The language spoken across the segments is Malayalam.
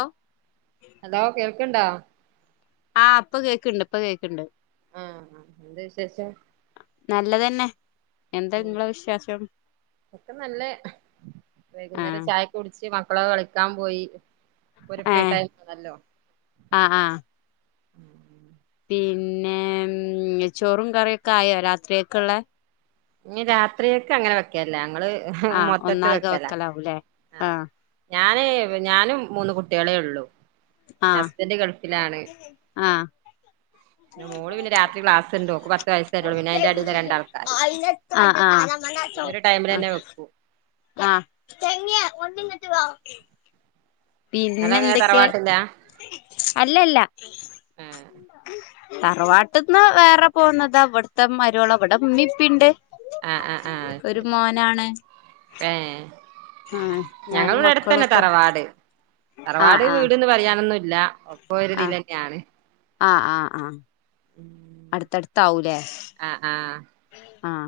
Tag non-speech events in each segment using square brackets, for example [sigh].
ആഹ് ഹലോ കേൾക്ക്‌ണ്ടോ ആഹ് പ്പ കേക്കണ്ട് ഇപ്പ കേക്കണ്ട് ആഹ് ആഹ് എന്ത് വിശേഷം നല്ലതന്നെ എന്താ ഉം നിങ്ങളെ വിശേഷം ഇപ്പം നല്ലെ ആ വൈകുന്നേരം ചായ കുടിച്ച് മക്കള് കളിക്കാൻ പോയി ഒര് ഫ്രീ ടൈം ആണല്ലോ ആഹ് ആഹ് പിന്നെ ചോറും കറിയൊക്കായോ രാത്രിയൊ ക്കൊള്ളെ ഞ്ഞി രാത്രിയൊക്ക്‌ അങ്ങനെ വെക്കല്ല ഞങ്ങള് ആ മൊത്തിത്ത് ഒന്നാകെ വെക്കലാ വെക്കലാവുംല്ലേ ആ ആഹ് ഞാനേ ഞാനും മൂന്ന് കുട്ടികളെള്ളൂ ആ ഹസ്ബന്റ് ഗൾഫിലാണ് ആ പിന്നെ മോള് പിന്നെ രാത്രി ക്ലാസ്ണ്ട്ഓക്ക് പത്ത് വയസ്സായിട്ടൊള്ളൂ പിന്നെ അയ്ന്റെ എടെല് രണ്ടാൾക്കാ ആഹ് ആഹ് തന്നെ ആഹ് വെക്കും ആഹ് പിന്നെ നിങ്ങളെങ്ങനെ എന്തൊക്കെ തറവാട്ടിലാ അല്ലല്ല ആഹ് തറവാട്ട്ന്ന് വേറെ പോന്നതാ അവ്ടുത്തെ മര്വോള അവ്ടെ ഉമ്മീംപ്പീണ്ട് ഒരു മോനാണ്. ഏ ആ ഞാനും ഞങ്ങളവ്ടട്ത്തന്നെ മക്കളൊക്കെണ്ട് തറവാട് ആ തറവാട് ആ വീട്ന്ന് പറയാനൊന്നുംല്ല ആ ഒക്കെഒര്തിലന്നെയാണ്. ആഹ് ആഹ് ഉം അട്ത്തട്ത്താവൂലേ ആഹ് ആഹ് ആഹ്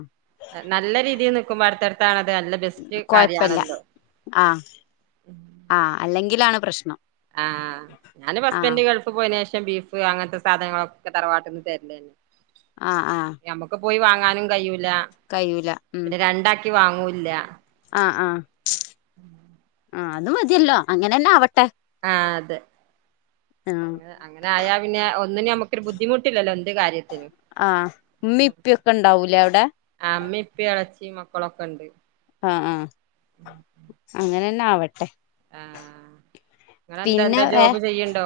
നല്ല രീതിനിക്ക്‌മ്പോ അട്ത്തട്ത്താണത് നല്ല ബെസ്റ്റ് കൊഴപ്പല്ല കാര്യമാണല്ലോ ആഹ് ആഹ് അല്ലെങ്കിലാണ് പ്രശ്നം. ആഹ് ഞാന്പ്പ ആഹ് ഹസ്ബന്റ് ഗൾഫിപോയനേഷം ബീഫ് അങ്ങനത്തെ സാധനങ്ങളൊക്കെ തറവാട്ട്ന്ന് തെരലെയ്ന്നു ആഹ് ആഹ് ഞമ്മക്ക് പോയി വാങ്ങാനും കയ്യൂല കയ്യൂല ഉം പിന്നെ രണ്ടാക്കി വാങ്ങൂല്ല ആഹ് ആഹ് ആഹ് അത് മതിയല്ലോ അങ്ങനന്നെ ആവട്ടെ ആഹ് അതെ. ആഹ് അങ്ങനായാ പിന്നെ ഒന്നിനും ഞമ്മക്കൊര് ബുദ്ധിമുട്ടില്ലല്ലോ എന്ത് കാര്യത്തിനും ആഹ് ഉമ്മീം ഉം ഇപ്പൊക്കെണ്ടാവൂലേ അവ്ടെ ആഹ് ഉമ്മേ ഇപ്പേ എളച്ചിം മക്കളൊക്കെണ്ട് ആഹ് ആഹ് അങ്ങനന്നെ ആവട്ടെ. നിങ്ങളെ ന്താ പിന്നെ എന്താ വേ ജോബ് ചെയ്യണ്ടോ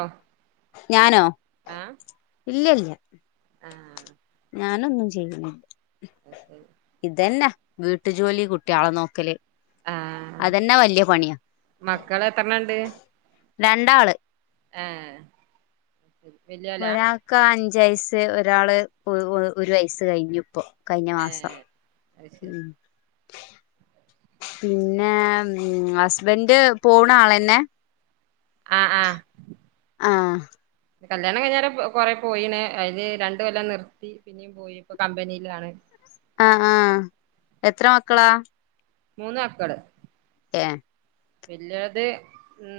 ഞാനോ ഇല്ലല്ല ആഹ് ഞാനൊന്നും ചെയ്യുന്നില്ല ന ശരി ഇതന്നെ വീട്ടു ജോലി കുട്ട്യേളെ നോക്കല് ആഹ് അതന്നെ വല്യപണിയാ മക്കള് എത്രണ്ണണ്ട് രണ്ടാള് ഏഹ് വല്യ ഒരാൾക്ക് അഞ്ച വയസ്സ് ഒരാള് ഒരു വയസ്സ് കഴിഞ്ഞു ഇപ്പൊ കഴിഞ്ഞ മാസം ഏഹ് അത് ശരി ഉം പിന്നെ ഹസ്ബന്ഡ് പോണ ആളെന്നെ ആഹ്‌ആ ഹ് ആ ഹ് കല്യാണം കഞ്ഞേര കൊ കൊറെ പോയിണ് അതില് രണ്ടു കൊല്ലം നിർത്തി പിന്നെയും പോയി ഇപ്പ കമ്പനിയിലാണ് ആഹ് ആഹ് എത്ര മക്കളാ മൂന്നക്കള് ഏഹ് വല്ല്യോൾത്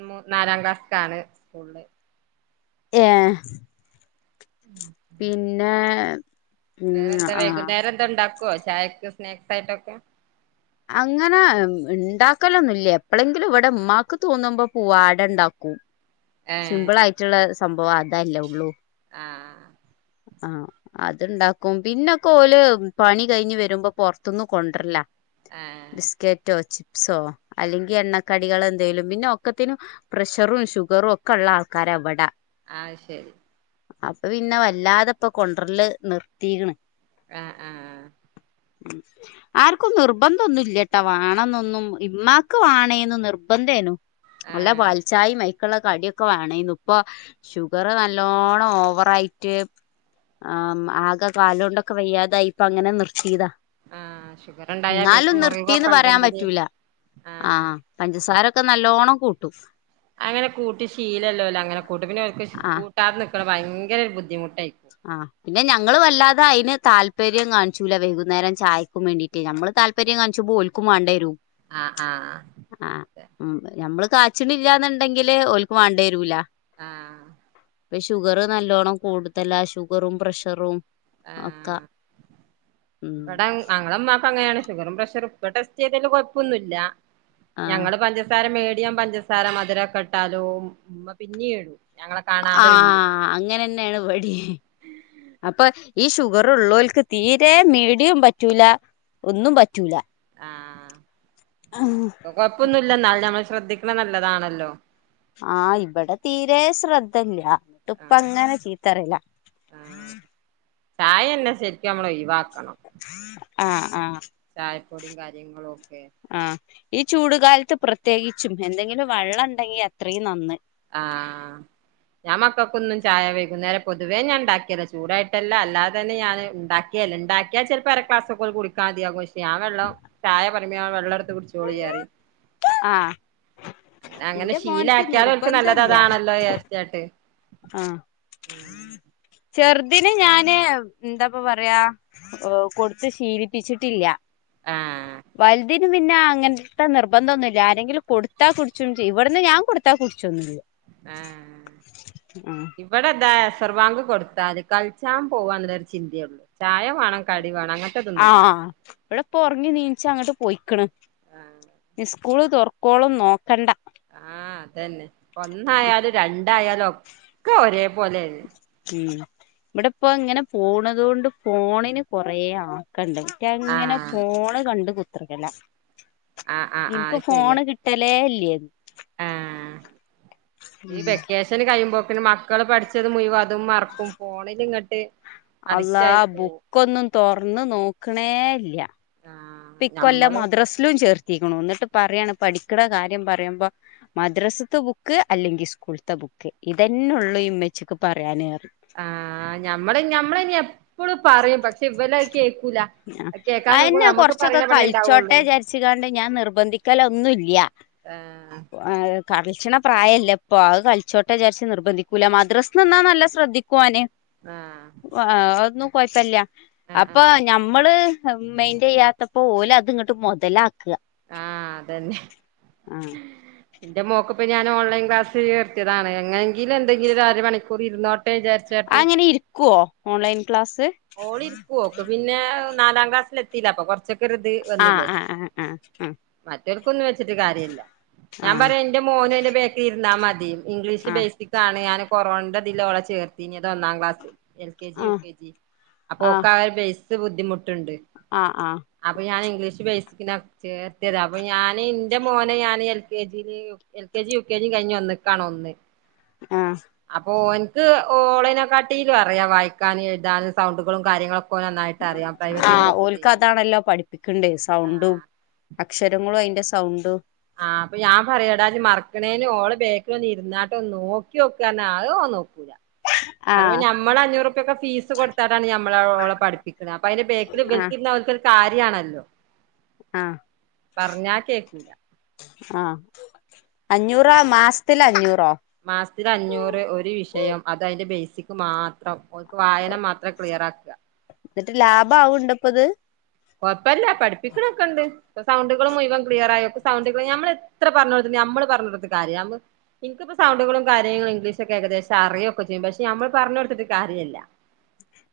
മൂ നാലാം ക്ലാസ്ക്കാണ് സ്കൂളില് ഏഹ് ഉം [unintelligible] [unintelligible] പിന്നെ വേറെ ഉം എന്താ ആഹ് വേഗും നേരെ എന്താ ണ്ടാക്കുവോ ചായക്കെ സ്നാക്സ് ആയിട്ടൊക്കെ അങ്ങനെ ണ്ടാക്കലൊന്നുമല്ല എപ്പളെങ്കിലും ഇവിടെ ഉമ്മാക്ക് തോന്നുമ്പോ പൂവാടെണ്ടാക്കും ഏഹ് റ്റുള്ള സംഭവം അതാല്ലേ ഉള്ളൂ ആഹ് ആഹ് അത്ണ്ടാക്കും പിന്നൊക്കെ ഓല് പണി കഴിഞ്ഞ് വരുമ്പോ പുൊറത്തൊന്നും കൊണ്ടര്ല്ല ആഹ് ബിസ്ക്കെറ്റൊ ച് പ്സോ അല്ലെങ്കിൽ എണ്ണക്കടികളെന്തേലും പിന്നെ ഒക്കത്തിന് പ്രഷറും ഷുഗറും ഒ ക്കള്ള ആൾക്കരാവടെ ആഹ് ശരി അപ്പൊ പിന്നെ വല്ലാതെപ്പൊ കൊണ്ടറല് നിർത്തിക്ണ് ആഹ് ആഹ് ഉം ആർക്കും നിർബന്ധംന്നുംല്ലേട്ടാ വേണെന്നൊന്നും ഉമമാക്ക് വണേന്ന് നിർബന്ധേനു അല്ല ആഹ് പാൽച്ചായിം മൈക്ള്ള കാടിയൊ ക്ക വേണെന്നു ഇപ്പൊ ഷുഗർ നല്ലോണം ഓവറയിട്ട് ആഹ് ആകെ കാലോണ്ടൊക്കെ വയ്യാതായിപ്പ അങ്ങനെ നിർത്തിയതാ ആഹ് ഷുഗർ ഉണ്ടായാ ന്നാലും പിന്നെ നിർത്തിന്ന് മുറിവൊക്കെ പറയാൻ ഉണ്ടെങ്കില് പറ്റൂല ആഹ് പഞ്ചസാരൊക്കെ നല്ലോണം കൂട്ടും അങ്ങനെ കൂട്ടി ശീലല്ലോല് അങ്ങനെ കൂട്ട് പിന്നെ ഒക്ക് ആഹ് കൂട്ടാതെ നിൽക്കണ ഭയങ്കര ഒരു ബുദ്ധിമുട്ടായി ആഹ് പിന്നെ ഞങ്ങള് വല്ലാതെ അയ്ന് താല്പര്യം കാണിച്ചൂല വൈകുന്നേരം ചായക്കും വേണ്ടീട്ട് മ്മള് ത പര്യം കാൺചുമ്പം ഓൽക്കും വേണ്ടേരും ആഹ് ആഹ് അഹ് ആഹ് ഉം നമ്മള് കാച്ചിണ്ല്ല്യാ ന്നുണ്ടെങ്കില് ഓൽക്ക് വേണ്ടിരൂല ആഹ് ഇപ്പ ഷുഗറ് നല്ലോണം കൂടുതല ഷുഗറും പ്രഷറും ആഹ ഒക്കെ ഉം ഇവിട ഞങ്ങളമാക്ക അങ്ങനെയാണ് ഷുഗറും പ്രഷറും ഇപോടെസ്റ്റ് ചെയ്തല് കുഴപ്പൊന്നുമില്ല ഞ ആഹ് പ പഞ്ചസാര മേടിയ പഞ്ചസാര മധുരക്കെട്ടാലോ ഉമ്മ പിന്നെയിടും ആഹ അങ്ങനെന്നെയാണ് ഇവടിം അപ്പൊ ഈ ഷുഗർ ഉള്ളൊർക്ക് തീരെ മീടിയും പറ്റൂല ഒന്നും പറ്റൂല ആഹ് കൊഴപ്പൊന്നുമില്ല ന്നാലുംനമ്മള് ശ്രദ്ധിക്കണ നല്ലതാണല്ലോ ആഹ് ഇവിടെ തീരെ ശ്രദ്ധല്ല ഇപ്പ അങ്ങനെ ചീത്തറില്ല ആ ചായ എന്നാ ശരിക്കമ്മൾ ഒഴിവാക്കണം ആഹ് ആഹ് ചായപ്പൊടിയും കാര്യങ്ങളും ഒക്കെ ആ ഈ ചൂടുകാലത്ത് പ്രത്യേകിച്ചും എന്തെങ്കിലും വെള്ളം ഉണ്ടെങ്കി അത്രയും നന്ന്. ആഹ് ഞാൻ മക്കക്കൊന്നും ചായ വൈകുന്നരം പൊതുവേ ഞാൻണ്ടാക്കല്ല ചൂടായിട്ടല്ല അല്ലാതെന്നെ ഞാന് ഉണ്ടാക്കി ണ്ടാക്കിയാ ചിലപ്പോ അര ക്ലാസൊക്കെ കൊൽകുടിക്കതിയാ ഞ വെള്ളം ചായ പറമ്പേ വെള്ളം എടുത്ത് കുടിച്ചോളി പറിയം ആഹ്. എന്റെ മോൻക്ക് നിർബന്ധല്ല്യാ ദയാർച്ചാട്ട് ആഹ് ചെറുദന് ഞാന് എന്താപ്പ പറയാ കൊടുത്ത് ശീലിപ്പിച്ചിട്ടില്ല ആഹ് വല് അതിന് പിന്നെ അങ്ങനത്തെ നിർബന്ധം ഒന്നൂല്ല ആരെങ്കിലും കൊടുത്താ കുടിച്ചും ചെയ്യം ഇവിടുന്ന് ഞാൻ കൊടുത്താ കുടിച്ചൊന്നില്ല. ആഹ ആഹ ഇവിടെ താ അസർവാങ്ക് കൊടുത്താൽല് കളിച്ചാൻ പോവാ എന്നുള്ളരു ചിന്തയള്ളൂ ചായ വേണം കടി വേണം അങ്ങനത്തെതൊന്നുല്ല ആഹ് വിടെ ഇപ്പൊ ഉറങ്ങി നീനച്ച അങ്ങോട്ട് പോയിക്കണ് ആഹ് സ്കൂള് തുറക്കോളും നോക്കണ്ട ആഹ് അതന്നെ ഒന്നായാലും രണ്ടായാലും ഒക്കെ ഒരേ പോലെ ഉം ഇവിടെ ഇപ്പോ ഇങ്ങനെ പോണത് കൊണ്ട് ഫോണിന് കൊറെ ആ കണ്ട് ക്കങ്ങനെ ആഹ് ഫോണ് കണ്ട് കുത്തിക്കല ആഹ് ആഹ് ആഹ് നിനക്ക് ഫോണ് കിട്ട ടലെ ഇല്ലൃഞ് ആഹ ഈ വെക്കെഷ ചിലകഴിയുമ്പോകിന് മക്കള് പഠിച്ചത് മുഴുവം അതും മറപ്പും ഫോണിലിങ്ങട്ട്. അല്ലാ ആ ബുക്കൊന്നും തുറന്ന് നോക്കണേ ഇല്ല ആഹ് ഇപ്പ ഇക്കൊല്ലം ഞമ്മള് മദ്രാസിലും ചേർത്തിക്കുണു എന്നിട്ട് പറയാണ് പഠിക്കണ കാര്യം പറയുമ്പോ മദ്രസത്തെ ബുക്ക് അല്ലെങ്കിൽ സ്കൂളത്തെ ബുക്ക് ഇതന്നെള്ളു ഈ ഉമ്മച്ചിക്ക് പറയാന് ആഹ് ഞമ്മള് ഞമ്മള ഇനി എപ്പഴും പറയും പക്ഷെ ഇവലത് കേക്കൂല അത് കേക്കാൻ നിക്കുമ്പോ അന്നെ നമ്മക്ക് കൊറച്ചൊക്കെ പറയണ പണിയേ ഇണ്ടാവുള്ളൂ കളിച്ചോട്ടെചാരിച്ച കാണ്ട് ഞാൻ നിർബന്ധിക്കല ഒന്നൂല്ല്യ ആഹ അഹ് കളിച്ചണ പ്രായല്ല ഇപ്പൊ അത് കളിച്ചോട്ട വിചാരിച്ച് നിർബന്ധിക്കൂല്ല മദ്രസ്ന്നാ നല്ല ശ്രദ്ധിക്ക കുവോന് ആഹ ഒന്നും കൊഴപ്പില്ല അപ്പൊ ആഹ് ഞമ്മള് മെയിന്റെയ്യാത്തപ്പോ ഓല് അത്ങ്ങട്ട് മുതലാകും ആഹ് അതന്നെ ആ എന്റെ മോക്കപ്പൊ ഞാൻ ഓൺലൈൻ ക്ലാസിൽ ചേർത്തിയതാണ് എങ്ങെങ്കിലും എന്തെങ്കിലും ഒരുരമണികൂർ ഇരുന്നോട്ട ആഹ് അങ്ങനെ ഇരിക്കുവോ, ഓൺലൈൻ ക്ലാസ്. ഓള് ഇരിക്കുവോ, ഓക്കു പിന്നെ നാലാം ക്ലാസ്സിൽ എത്തിയില്ലേ അപ്പൊ കുറച്ച്. ആഹ് ആഹ് ആഹ് ആഹ് ഉം. മറ്റവർക്കൊന്നും വെച്ചിട്ട് കാര്യയില്ല, ഞാൻ ആഹ് പറയാം എന്റെ മോനും എന്റെ ബാക്കിൽ ഇരന്നാൽ മതിന്ന്. ഇംഗ്ലീഷ് ആഹ് ബേസിക് ആണ്, ഞാന് കൊറോന്റെ ഇതില് ഓള് ചേർത്തിനി, അത് ഒന്നാം class. L K G, U ആഹ് കെ ജി അപ്പൊ ഓക് ആഹ് ഒരു ബേസ് ബുദ്ധിമുട്ടുണ്ട്. ആഹ് ആഹ് അപ്പൊ ഞാൻ ഇംഗ്ലീഷ് ബേസിക്കിന് ചേർത്തിതാ, അപ്പൊ ഞാൻ ഇന്റെ മോനെ ഞാന്. എൽ കെ ജി യിലെ L K G, U K G കഴിഞ്ഞു ഒന്നക്കണോ ഒന്ന്. ആഹ് അപ്പൊ ഓനിക്ക് ഓളിനെ കാട്ടിലും അറിയാം വായിക്കാനും, എഴുതാനും സൗണ്ടുകളും കാര്യങ്ങളൊക്കെ. ഓന് നന്നായിട്ട് അറിയാം പ്രൈവറ്റ് ആഹ്, ഓലുക്ക് ചേർത്തിട്ടേനി അതാണല്ലോ പഠിപ്പിക്കണ്ടേ ആഹ് സൗണ്ടും. അക്ഷരങ്ങളും അതിന്റെ സൗണ്ടും. ആഹ് അപ്പൊ ഞാൻ പറയുടാ നീ മറക്കണേന് ഓള് ബാക്കിൽ ഒന്ന് ഇരുന്നാട്ടെ ഒന്ന് നോക്കി നോക്കാനോ ഏഹ് അവൻ നോക്കൂല. പറയുമ്പോ ആഹ് ഞമ്മള് അഞ്ഞൂറുപ്യോക്കെ ഫീസ് കൊടുത്തട്ടാണ് ഞമ്മളോളെ പഠിപ്പിക്കുന്നു, അപ്പ അതിന്റെ ബാക്കിൽ ആഹ് ഇവളിക്കിരിന്നാൽ ഓൽക്കൊരു. കാര്യമാണല്ലോ ആഹ് കേക്കൂല. ആഹ്, അഞ്ഞൂറോ മാസത്തിൽ അഞ്ഞൂറോ? മാസത്തിൽ അഞ്ഞൂറ് ഒരു വിഷയം അത് അതിന്റെ ബേസിക് മാത്രം ഓക് വായന മാത്രം ക്ലിയർ ആക്കുക. എന്നിട്ട് ലാഭം ആവുണ്ടോ ഇപ്പൊ ഇത്. കൊഴപ്പില്ല പഠിപ്പിക്കണൊക്കെ ഇണ്ട്. ഇപ്പൊ സൗണ്ടുകളും മുഴുവൻ ക്ലിയർ അയക്കും, സൗണ്ടുകളും ഞമ്മൾ എത്ര പറഞ്ഞു കൊടുത്തിട്ടും നമ്മള് പറഞ്ഞു കൊടുത്തിട്ട് കാര്യമില്ല. എനിക്കിപ്പൊ സൗണ്ടുകളും കാര്യങ്ങളും ഇംഗ്ലീഷ് ഒക്കെ ഏകദേശം അറിയുമൊക്കെ ചെയ്യും, പക്ഷെ നമ്മള് പറഞ്ഞു കൊടുത്തിട്ട് കാര്യയില്ല.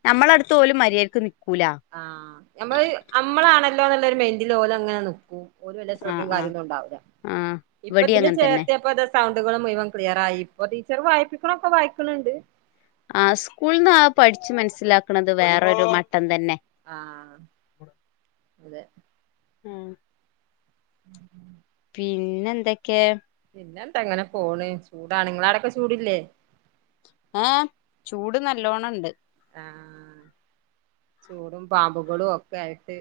നമ്മള് അടുത്ത് പോലും മര്യാദക്ക് നിക്കൂല. ആഹ്, നമ്മള് നമ്മളാണല്ലോ ഉള്ളൊരു മെന്റില് ഓല് അങ്ങനെ നിക്കൂ. ഓര് വെല്ല്യ ആഹ് ശ്രദ്ധയും ആഹ് കാര്യമൊന്നും ഉണ്ടാവില്ല, ആഹ് ഇപ്പൊ ഇവടിം ഇതില് അങ്ങനെ തന്നെ ചേർത്തിയിപ്പോ. സൗണ്ടുകളും മുഴുവൻ ക്ലിയർ ആയി, ഇപ്പൊ ടീച്ചർ വായിപ്പിക്കേണ് ഒക്കെ വായിക്കേണുണ്ട്. ആഹ് സ്കൂളിന്ന് ആകെ പഠിച്ചു മനസ്സിലാക്കണത് വേറൊരു മട്ടം തന്നെ. ആഹ് അതെ ഉം ഉം പിന്നെ എന്തൊക്കെയോ? പിന്നെ എന്താ ഇങ്ങനെ പോണ് ചൂടാണ് നിങ്ങടെ അവിടുയൊക്കെ ചൂടല്ലേ? ആഹ് ചൂട് നല്ലോണം ഉണ്ട്. ആഹ് ചൂടും പാമ്പുകളും ഒക്കെ ആയിട്ട്.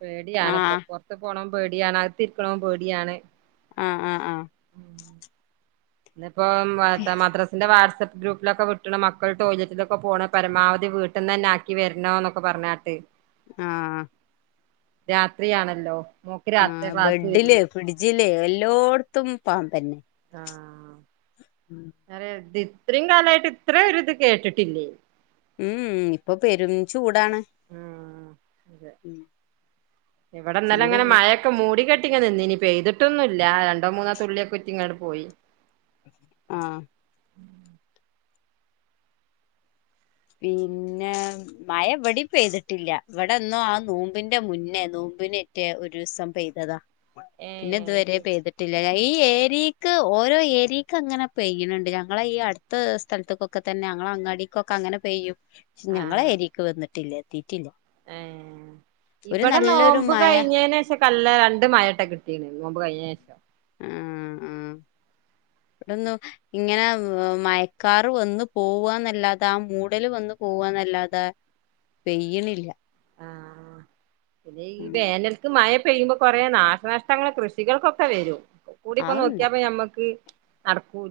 പേടിയാണ് ഇപ്പൊ ആഹ് പുറത്ത് പോന്ന് പേടിയാണ്, അകത്തിരിക്കാന് പേടിയാണ്. ആഹ് ആഹ് ആഹ് ഇന്ന് ഇപ്പൊ. [unintelligible] എന്റെ വാട്സ്ആപ്പ് ഗ്രൂപ്പിലൊക്കെ വിട്ടണം മക്കൾ ടോയ്ലറ്റിലൊക്കെ പോണം പരമാവധി വീട്ടിന്ന് തന്നെ ആക്കി വരണോ എന്നൊക്കെ പറഞ്ഞി ട്ട് ആഹ് രാത്രിയാണല്ലോ ഓഹ്. ആഹ് ബെഡില്. പിടിച്ചില്ലേ എല്ലായിടത്തും പാമ്പ് തന്നെ. ഞാന് ഇത്രയും കാലമായിട്ട് ഇത്രയും ഒരു ഇത് കേട്ടിട്ടില്ലേ. ഉം ഇപ്പൊ പെരും ചൂടാണ് ഉം അതെ ഇവിടെന്നാലും ചൂട് അങ്ങനെ മഴ മൂടി കെട്ടിക്കെ നിന്നിനി പെയ്തിട്ടൊന്നുല്ല രണ്ടോ മൂന്നോ തുള്ളിയൊക്കെ കുറ്റിങ്ങാട് പോയി ആഹ് പിന്നെ മയ ഇവിടെ പെയ്തിട്ടില്ല ഇവിടെന്നോ ആ നൂമ്പിന്റെ മുന്നേ നൂമ്പിന് മറ്റേ ഒരുസം പെയ്തതാ പിന്നെ ഏഹ് ഇതുവരെ അയ്ശരി പെയ്തിട്ട് ട്ടില്ല ഈ ഏരിയക്ക് ഓരോ ഏരിയക്ക് അങ്ങനെ പെയ്യണിണ്ട് ഞങ്ങളെ ഈ അടു ത്ത് സ്ഥലത്ത്ക്കൊക്കെ തന്നെ അങ്ങള് അങ്ങാടിക്കൊക്കെ അങ്ങനെ പെയ്യും ഞങ്ങളെ ഏരിക്ക് വന്നിട്ടില്ല എത്തിട്ടില്ല ആഹ് ഇവിടെ നോമ്പ് മഴ കഴിഞ്ഞേനേഷം നല്ല രണ്ട് മയാട്ടെ കിട്ടീരുന്നു നോമ്പ് കഴിഞ്ഞേഷം ആഹ് ആഹ് ഇവിടുന്ന് ഇങ്ങനെ മയക്കാറ് വന്നു പോവാന്നല്ലാതെ ആ മൂടല് വന്നു പോവാന്നല്ലാതെ പെയ്യിണില്ല ആഹ് പിന്നെ ഈ ഉം വേനൽ ക്ക് മയ പെയ്യുമ്പോ കൊറേ നാശനഷ്ടങ്ങൾ കൃഷികൾക്കൊക്കെ വരും കൂടി ഇപ്പൊ നോക്കിയാപ്പ അത്ണ്ടാവും ഞമ്മക്ക്. നടക്കൂല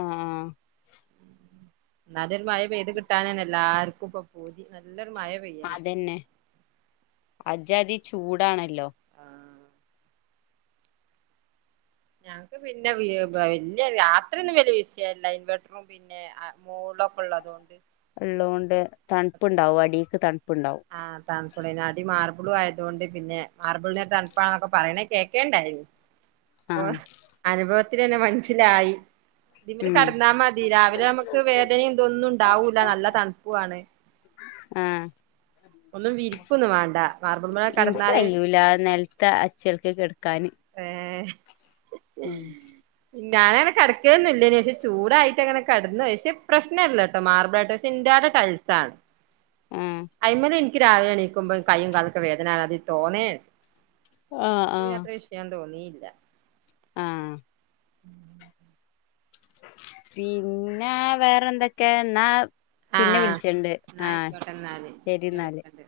ആഹ് ആഹ് നല്ലൊരു മയ പെയ്ത് കിട്ടാനന്നെ എല്ലാർക്കും ഇപ്പൊ പൂതി നല്ലൊരു മയ അതെന്നെ അജ്ജാദി ചൂടാണല്ലോ ആഹ് ഞങ്ങക്ക് പിന്നെ വല്ല്യ രാത്രിയൊന്നും വലിയ വിഷയല്ല ഇൻവെർട്ടറും പിന്നെ പിന്നെ ആ മോൾലൊക്കെ ഉള്ളതോണ്ട്. ഇള്ളോണ്ട് തണുപ്പുണ്ടാവും അടീക്ക് തണുപ്പ് ഇണ്ടാവും. ആ തണുപ്പുള്ളേന് അടി മാർബിളും ആയതോണ്ട് പിന്നെ മാർബിൾന് തണുപ്പാന്നൊക്കെ പറയണേ കേക്കേണ്ടാ അപ്പൊ ആഹ് അനുഭവത്തിലന്നെ മനസ്സിലായി ഇതില് ഉം കെടന്നാ മതി രാവിലെ നമുക്ക് വേദന ഇതൊന്നും ഇണ്ടാവൂല നല്ല തണുപ്പുവാണ്. ആഹ് ഒന്നും വിരിക്കൊന്നും വേണ്ട മാർബിൾമേൽ കടന്നാല് ഇൻക്കയ്യൂല നെൽ ക്ക അചേല്ക്ക് കെട്ക്കാന്. ഏഹ് ഞാനങ്ങനെ കിടക്കേന്നൊല്ലേനി പക്ഷെ ചൂടായിട്ട് അങ്ങനെ കെടനന്ന് പക്ഷെ പ്രശ്നല്ലട്ടോ മാർബിളായിട്ട്. ഇന്റാൻ്റെ ടൈൽസ് ആണ്. ആഹ് അയ്മേല് എനിക്ക് രാവിലെ എണീക്കുമ്പോ കയ്യും കാലൊക്കെ വേദനാണ് അത് തോന്നേ ആഹ് ആഹ് ക്കാൻ തോന്നിയില്ല. ആഹ് ഉം പിന്നെ വേറൊന്തൊക്കെ എന്നാ പിന്നെ ആഹ് വിളിച്ചണ്ട് ന്നാ ആഹ് ആയിക്കോട്ടെ ന്നാല് ശെരി ഞാൻ എന്നാല്. വിളിക്കണ്ട്